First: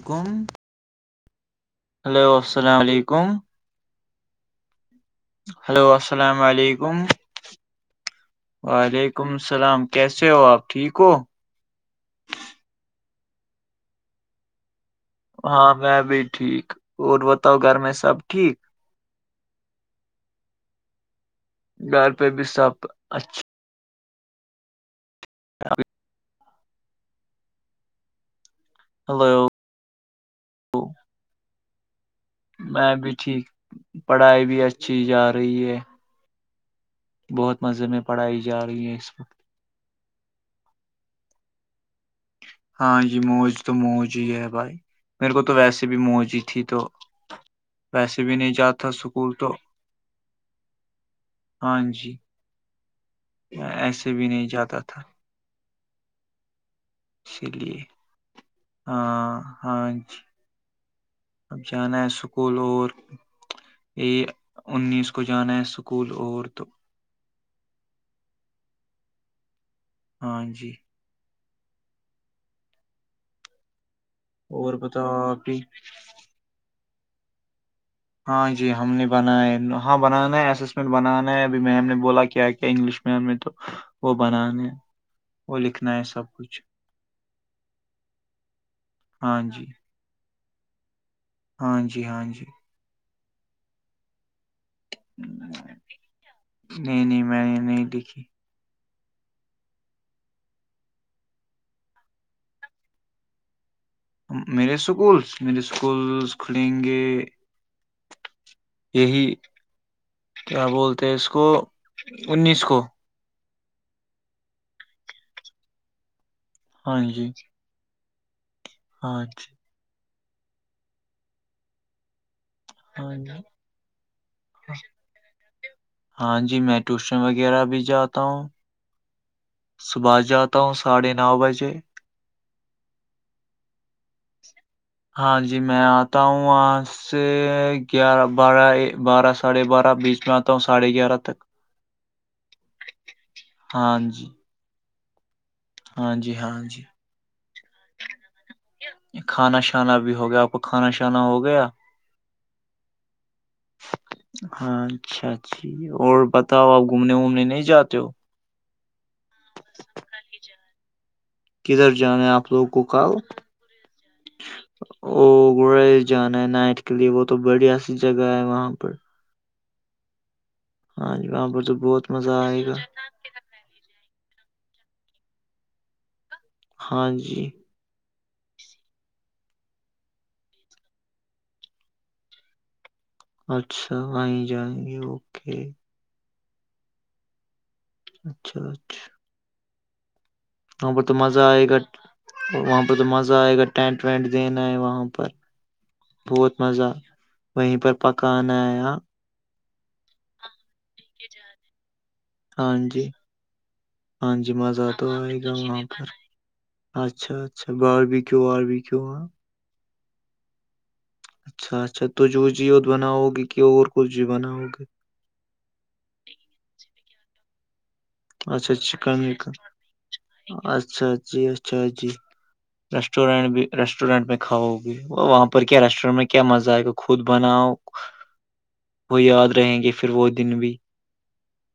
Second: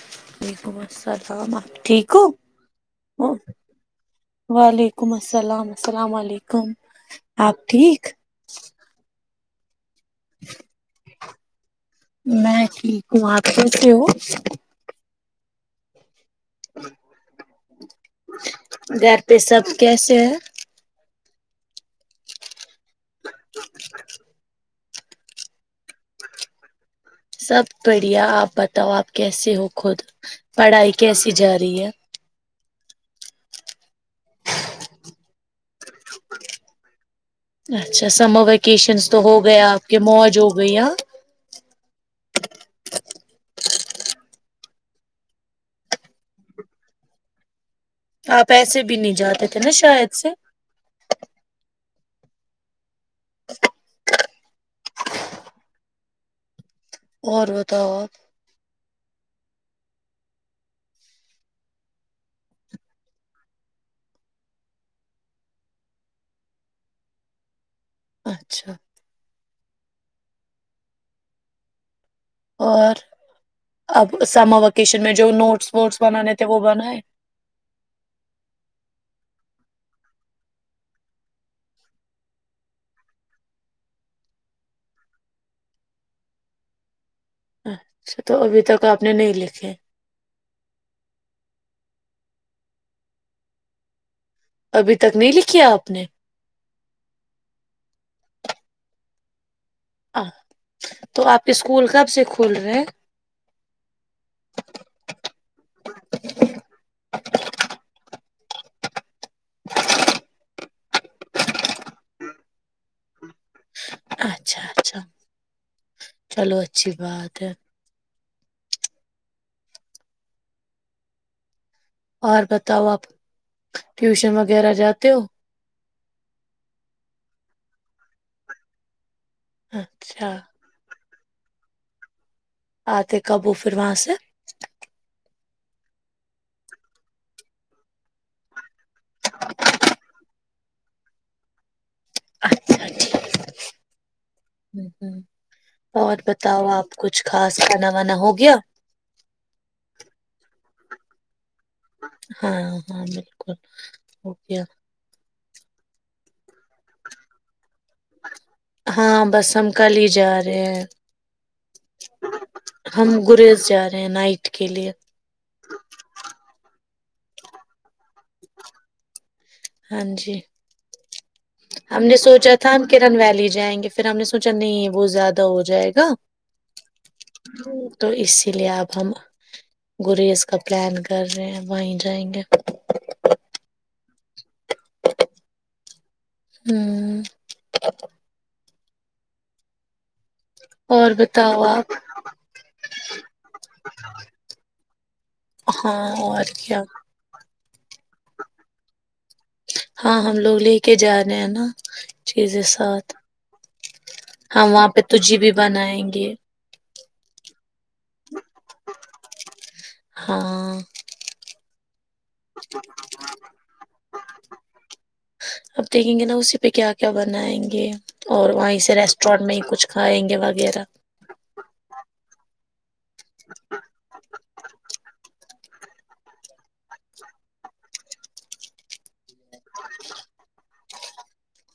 حکم وعلیکم السلام ٹھیک ہلو ہو السلام علیکم ولیک ہلو السلام السلام علیکم اپ ٹھیک وعلیکم السلام کیسے ہو آپ ٹھیک ہو میں ھیک ہمات کےتے ہو ہاں میں بھی ٹھیک اور بتاؤ گھر میں سب ٹھیک گھر پہ سب کیسے ہیں گھر پہ بھی سب اچھا ابھی سب بڑھیا آپ بتاؤ آپ ہلو کیسے ہو خود پڑھائی کیسی جا رہی ہے میں بھی ٹھیک پڑھائی بھی اچھی جا رہی ہے بہت مزے میں اچھا پڑھائی سمر جا رہی ہے ویکیشن اس تو ہو وقت گیا کہ موج ہو گئی آ ہاں جی موج تو موج ہی ہے بھائی میرے کو تو ویسے بھی موج ہی تھی تو ویسے بھی آپ نہیں ایسے جاتا بھی نہیں سکول جاتے تو تھے نا شاید سے ہاں جی میں ایسے بھی نہیں جاتا تھا اسی اور لیے بتاؤ آپ ہاں ہاں جی اب جانا ہے اسکول اور یہ انیس کو جانا ہے اسکول اور تو اچھا ہاں جی اور اب سمر اور ویکیشن میں بتاؤ جو آپ ہی نوٹس ووٹس بنانے تھے وہ بنائے ہاں جی ہم نے بنا ہے ہاں بنانا اسسمنٹ بنانا ہے ابھی میم نے بولا کیا کیا انگلش میں تو وہ بنانا ہے وہ لکھنا ہے سب کچھ اچھا تو ابھی تک آپ نے نہیں ہاں جی لکھے ہاں جی ہاں جی ابھی تک نہیں لکھی آپ نے نہیں نہیں میں نے نہیں لکھی ا تو آپ اسکول کب سے کھول رہے ہیں میرے اسکولس میرے اسکولس کھلیں گے یہی کیا بولتے ہیں اس کو انیس کو اچھا اچھا چلو اچھی بات ہے اچھا اور بتاؤ آپ ہاں جی ٹیوشن وغیرہ جاتے ہو ہاں جی میں ٹیوشن وغیرہ بھی جاتا ہوں صبح اچھا جاتا ہوں ساڑھے نو بجے آتے کب ہو پھر وہاں سے ہاں جی میں آتا ہوں وہاں سے گیارہ بارہ بارہ ساڑھے بارہ بیچ میں آتا ہوں ساڑھے گیارہ تک [unintelligible] ہاں جی ہ ہ ہاں اور جی ہاں بتاؤ جی آپ کچھ خاص کھانا وانا ہو گیا کھانا شانا بھی ہو گیا آپ کو کھانا شانا ہو گیا ہاں ہاں بالکل ہوگیا ہاں اچھا اچ جی اور بتاؤ آپ گھومنے وومنے نہیں جاتے ہو ہاں بس ہم کل ہی جا رہے ہیں کدھر جانا ہے آپ لوگوں کو ہم کل گریز جا رہے ہیں نائٹ کے لیے او گ جانا ہے نائٹ کے لیے وہ تو بڑیا سی جگہ ہے وہاں پر ہاں جی ہاں جی وہاں پر تو ہم بہت نے مزہ سوچا آئے تھا گا ہم کرن ویلی جائیں گے پھر ہم نے سوچا نہیں وہ زیادہ ہو جائے گا ہاں جی تو اسی لیے اب ہم گریز کا پلان کر رہے ہیں وہیں جائیں گے اچھا آیں جائیں گے اوکے ہوں اچھا اچھا وہاں پر اور تو مزہ بتاؤ آئے گا آپ وہاں پر تو مزہ آئے گا ٹینٹ وینٹ دینا ہے وہاں پر ہاں اور بہت کیا مزہ وہیں پر پکان آیا ہاں ہم لوگ لے کے جا رہے ہیں نا چیز ہاں جی ساتھ جی ہاں مزہ وہاں پہ تو ت جی آئے بھی گا وہاں پر بنائیں گے اچھا اچھا بارب کیو وارب کیو ہاں ہاں اچھا اچھا تجھ وہ جی بناؤگی کہ اور کچھ بھی بناؤ گے اب دیکھیں گے نا اسی پہ کیا کیا بنائیں گے اور اچھا وہیں سے چکن ریسٹورینٹ وکن میں ہی کچھ کھائیں گے وغیرہ اچھا جی اچھا جی ریسٹورینٹ بھی ریسٹورینٹ میں کھاؤگی وہ وہاں کیا ریسٹورینٹ میں کیا مزہ آئے گا خود بناؤ وہ یاد رہیں گے پھر وہ دن بھی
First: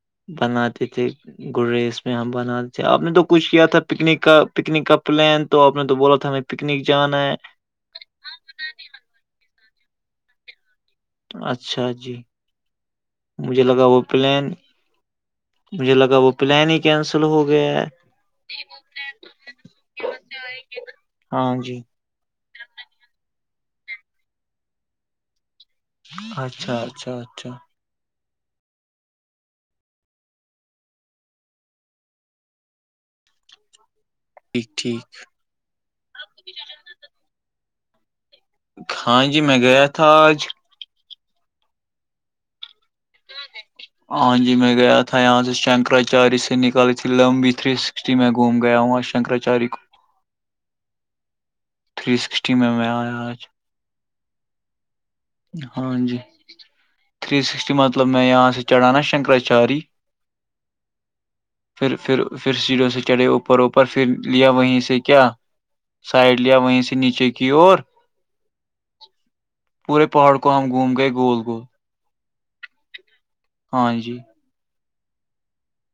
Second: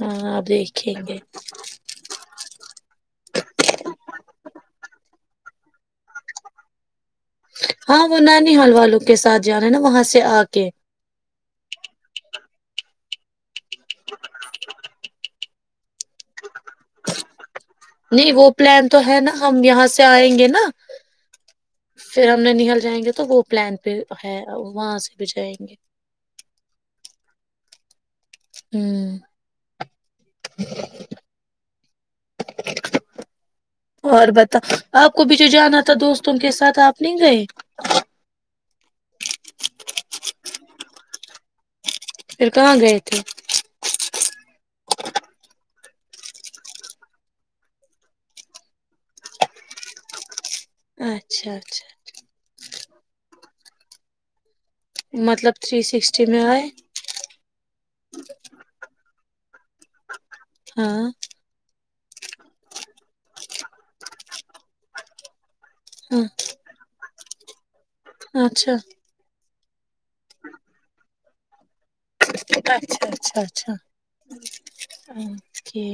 ہاں آپ بناتے دیکھیں تھے گے گریز یہاں بناے تھے آپ نے تو کچھ کیا تھا پکنک کا پکنک کا پلان تو آپ نے تو بولا تھا ہمیں پکنک جانا ہے ہاں وہ نانی حال والوں کے ساتھ جانا ہے نا وہاں سے آ کے اچھا جی مجھے لگا وہ پلین مجھے لگا وہ پل نہیں کینسل ہو گیا ہے نہیں وہ پلان تو ہے نا ہم یہاں سے آئیں گے نا ہاں جی پھر ہم نے نل جائیں گے تو وہ پلان پہ ہے وہاں سے بھی جائیں گے اچھا اچھا اچھا ہوں [inaudible] اور بتا ٹھیک آپ ٹھیک کو بھی جو جانا تھا دوستوں کے ساتھ آپ نہیں گئے ہاں جی میں گیا تھا آج پھر کہاں گئے تھے ہاں جی میں گیا تھا یہاں سے شنکراچاریہ سے نکالی تھی لمبی تھری اس میں گھوم گیا ہوں اور شنکراچاریہ کو اچھا اچھا تھری سکسٹی میں میں آیا آج مطلب تھری ہاں جی سکسٹی میں آئے تھری سکسٹی مطلب میں یہاں سے چڑھان نا شنکراچار ہاں پھر پھر پھر سیروں سے چڑھے اوپر اوپر پھر لیا وہیں سے کیا ہاں سائڈ لیا وہیں سے نیچے کی اور اچھا پورے پہاڑو گوم گئے گول گول اچھا اچھا اچھا ہاں جی اکے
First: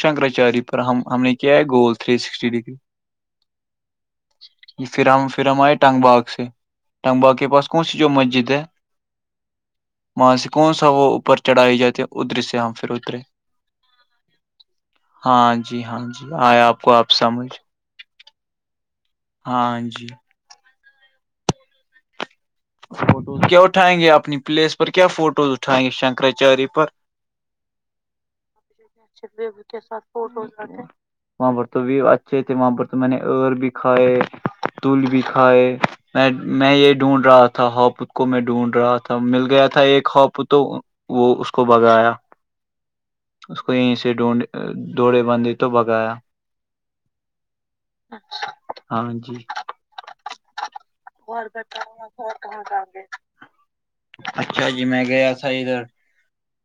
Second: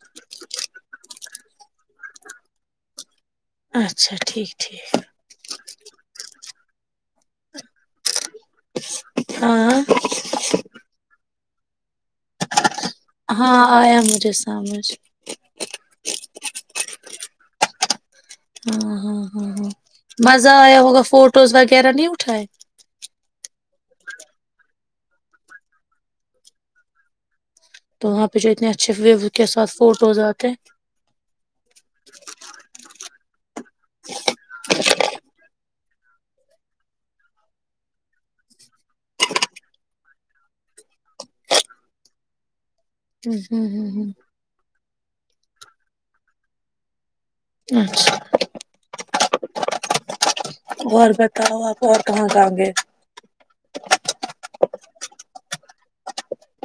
شنکراچاریہ پر ہم ہم نے کیا ہے گول تھری سکسٹی ڈگری اچھا ٹھیک یہ ٹھیک فرام فرام ہے ٹگ با سے ٹنگباغ کے پس کون سی جو مسجد ہاں مانس کون سا وہ اوپر چڑھائی جاتے ادھر سے ہم پھر ادھرے ہاں آ مجھےس سمجھ ہاں جی ہاں جی آئے آپ کو آپ سمجھ ہاں ہاں ہاں ہاں مزہ آیا ہوگا فوٹوز وغیرہ نہیں اٹھائے فوٹوز کیا اٹھائیں گے اپنی پلیس پر کیا فوٹوز اٹھائیں گے شنکراچاریہ پر تو وہاں پہ جو اتنے اچھے ویو کے ساتھ فوٹوز آتے وہاں پر تو بھی اچھے تھے وہاں پر تو میں نے ار بھی کھائے دول بھی کھائے میں میں یہ ڈھونڈ رہا تھا ہاپوت کو میں ڈھونڈ رہا تھا مل گیا تھا ایک ہاپو تو وہ اس کو بگایا ہوں اس ہوں کو ہوں یہیں ہوں سے ڈھونڈ دوڑے بندی تو بگایا اچھا ہاں جی اور بتاؤ آپ اور کہاں جیں گے اچھا جی میں گیا تھا ادھر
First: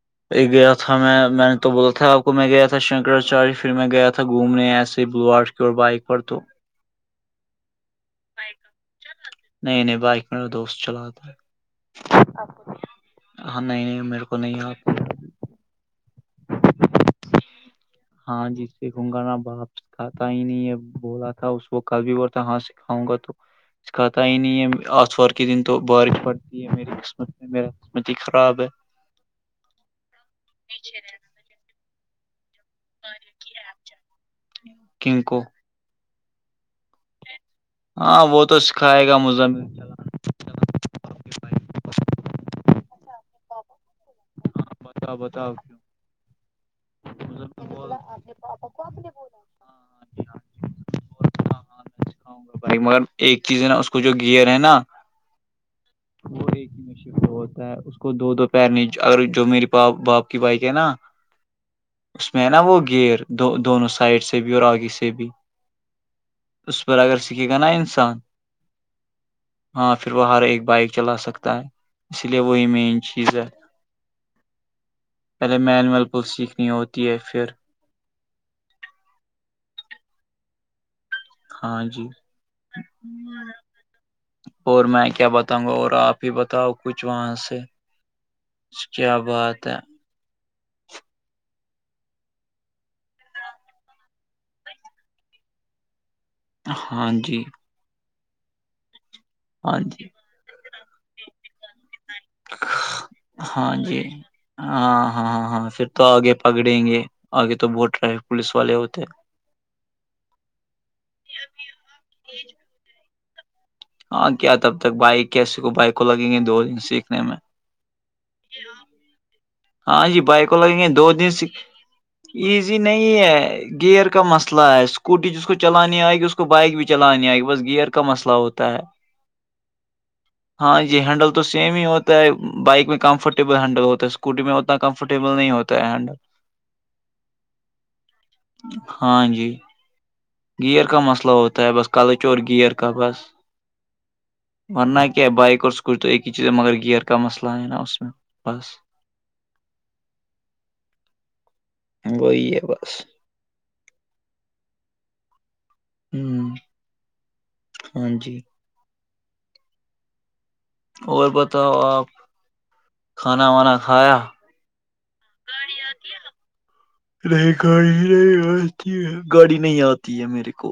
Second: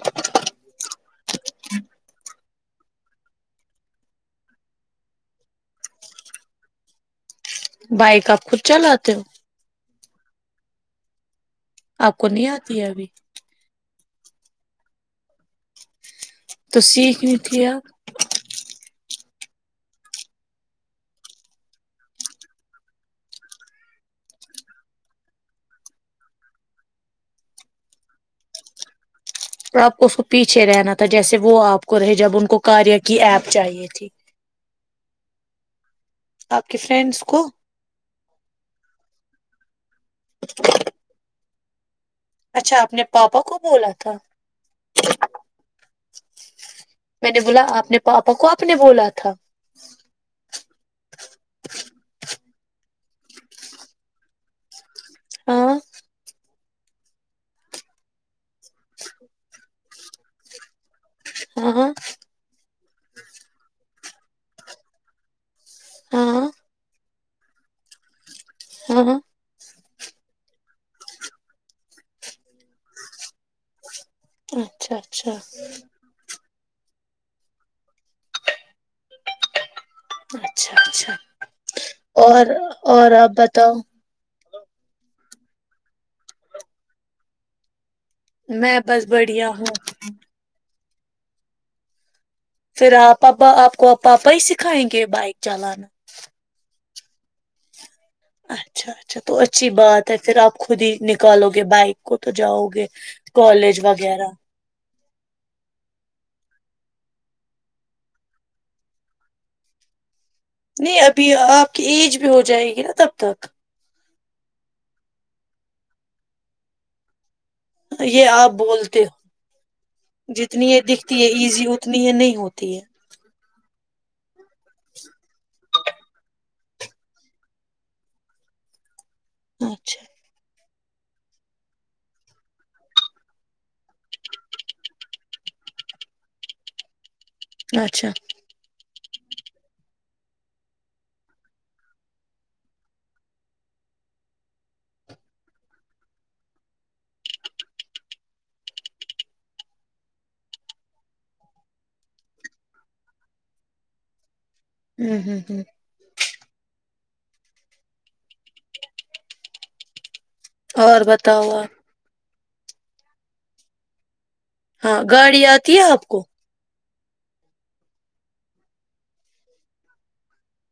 چ گیا تھا میں میں نے تو بولا تھا آپ کو میں گیا تھا شنکراچار پھر میں گیا تھا گھومنے ایسے بلوار کی بائک پر تو بائک آپ خود چلاتے ہو نہیں نہیں بائک میرا دوست چلاتا ہے آپ کو نہیں آتی ہے ابھی ہاں نہیں نہیں میرے کو نہیں تو سیکھنی تھی آپ ہاں جیس سے ہنگا نا باپ کھا ہی نہیں ہے بولا تھا اس کو کل بھی بولتا ہاتاں سے کاؤں گا تو اس کہاتا ہی نہیں ہے آتوار کے دن تو بارش پڑتی ہے میری قسمت میرا مت خراب ہے آپ کو اس کو پیچھے رہنا تھا جیسے وہ آپ کو رہے جب ان کو کاریہ کی ایپ چاہیے تھی کنگ کو آپ کی فرینڈس کو ہاں وہ تو سکھائے گا مز [inaudible] اچھا اپنے پاپا کو بولا تھا ہاں بتاؤ بتاؤ کیوں میں نے مجھے تو بولا بول آپنے پاپا کو آپ نے بولا تھا ہاں ہاں جی جی بول ہاں ہاں سکھاؤں گا بھائی مگر ایک چیز ہے نا اس کو جو گیئر ہے نا ہاں وہ ایک ہی مشق ہوتا ہے اس کو دو دو پیر نہیں اگر جو می باپ کی بائک ہے نا ہ ہاں اس میں ہے نا وہ گیئر دونوں سائڈ سے بھی اور آگی سے بھی ہاں اس پر اگر سیکھے گا نا انسان ہاں ہاں ہاں پھر وہ ہر ایک بائک چلا سکتا ہے اس لیے وہی مین چیز ہے اچھا اچھا پہلے مل مل کول سیکھنی ہوتی ہے پھر اچھا اچھا ہاں جی اور اور آپ بتاؤ اور میں کیا بتاؤں گا اور آپ ہی بتاؤ کچھ وہاں سے میں بس کیا بڑھیا بات ہوں ہے پھر آپپا آپ کو پاپا ہی سکھائیں گے بائک چلانا ہاں جی اچھا اچھا تو اچھی ہاں بات جی ہے پھر آپ خود ہی نکالو گے بائک کو تو جاؤ گے ہاں کالج جی وغیرہ ہاں ہاں ہاں ہاں پھر تو آگے پکڑیں گے آگے تو بہت ٹف پولیس والے ہوتے نہیں ابھی آپ کی ایج بھی ہو جائے گی نا تب تک ہاں کیا تب تک بائک کی س کو بائک کو لگیں گے دو دن سیکھنے میں یہ آپ بولتے ہاں جی ہو بائک کو جتنی لگیں یہ گے دو دکھتی ہے دن سیکھ ایزی اتنی ہی نہیں ہوتی ایزی ہے نہیں گیئر کا مسئلہ ہے اسکوٹی جس کو چلانی آئے گی اس کو بائک بھی چلانی آئے گی بس گیئر کا مسئلہ ہوتا ہے اچھا ہاں یہ ہینڈل تو سیم ہی ہوتا ہے بائک میں کمفرٹیبل ہینڈل ہوتا ہے اس کو اسکوٹی میں اتنا کمفرٹیبل نہیں ہوتا ہے ہینڈ اچھا ہاں جی گیئر کا مسئلہ ہوتا ہے بس کلچ اور گیئر کا بس ورنہ کیا ہے بائک اور س کچھ تو ایک ہی چیز مگر گئر کا مسئلہ ہےئے نا اس میں بس وہی ہے بس ہوں ہوں ہ ہوں ہاں جی اور بتاؤ آپ کھانا وانا کھایا ہاں گاڑی آتی ہے آپ کو رے گاڑ ر آ گاڑی نہیں آتی ہے میرے کو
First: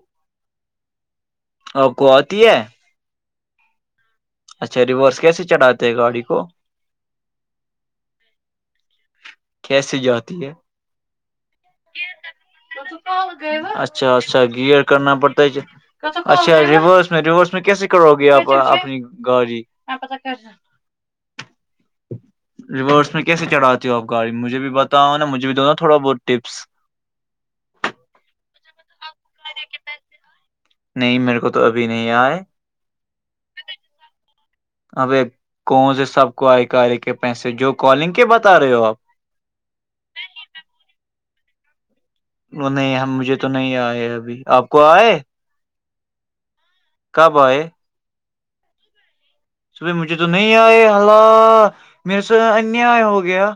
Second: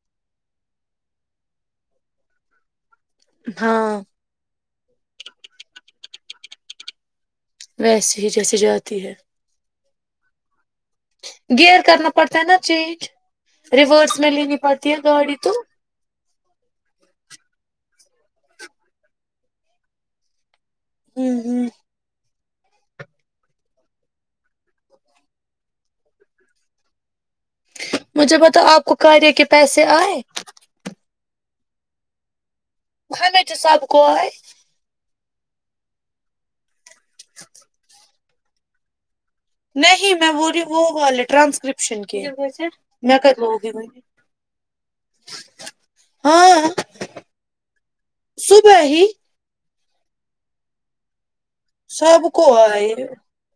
اور کو آتی ہے ہاں اچھا ریورس کیسے چڑھاتے ہیں گاڑی کو ویسیے ہی جیسیے جاتی ہے کیسے جاتی ہے [inaudible] گئر کرنا پڑتے ہے نا چینج ریوورس اچھا میں اچھا لینی گیئر پتی یہ کرنا گاڑی پڑتا تو ہے اچھا ریورس میں ریورس میں کیسے کرو گے آپ اپنی گاڑی ہوں ہوں ریورس میں کیسے چڑھاتی ہووں آپای مجھے بھی بتاؤ نا مجھے بھی دو نا تھوڑا بہت ٹپس مجھے بتاؤ آپ کو کاریہ کے پیسے آئے نہیں میرے کو تو ابھی نہیں آئے ہمچ سب کو اب ایک کون سے سب کو آئے کئے کے پیسے جو کالنگ کے بتا رہے ہو آپ نہیں میں وہولی وہ والا ہے ٹرانسکرپٹ وہ نہیں میں ہم مجھے کر تو ل نہیں گی آئے ابھی آپ کو آئے ہاں کب ہے صبح ہی صبائی مجھے تو نہیں آئے ہال میرے سب سے کو آئے انیا ہو گیا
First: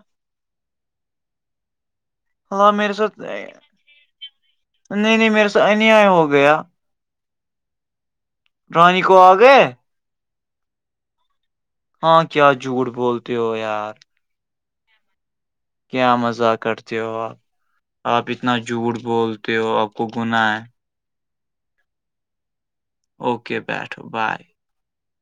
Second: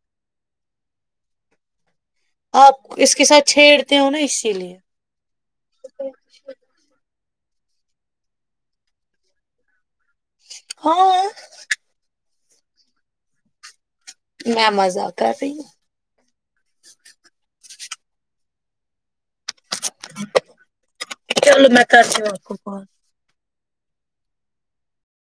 اللہ آپ میرے اس کے ساتھ چھیڑتے ہو نا اسی لیے نہیں نہیں میرے سے انیا ہو گیا رانی کو آگے ہاں ہاں کیا جھوٹ بولتے ہو یار میں مزہ کر رہی ہوں کیا مزہ کرتے ہو آپ آپ اتنا جھوٹ بولتے ہو آپ کو گناہ ا بول میکا آ کون اوکے بیٹھو بائے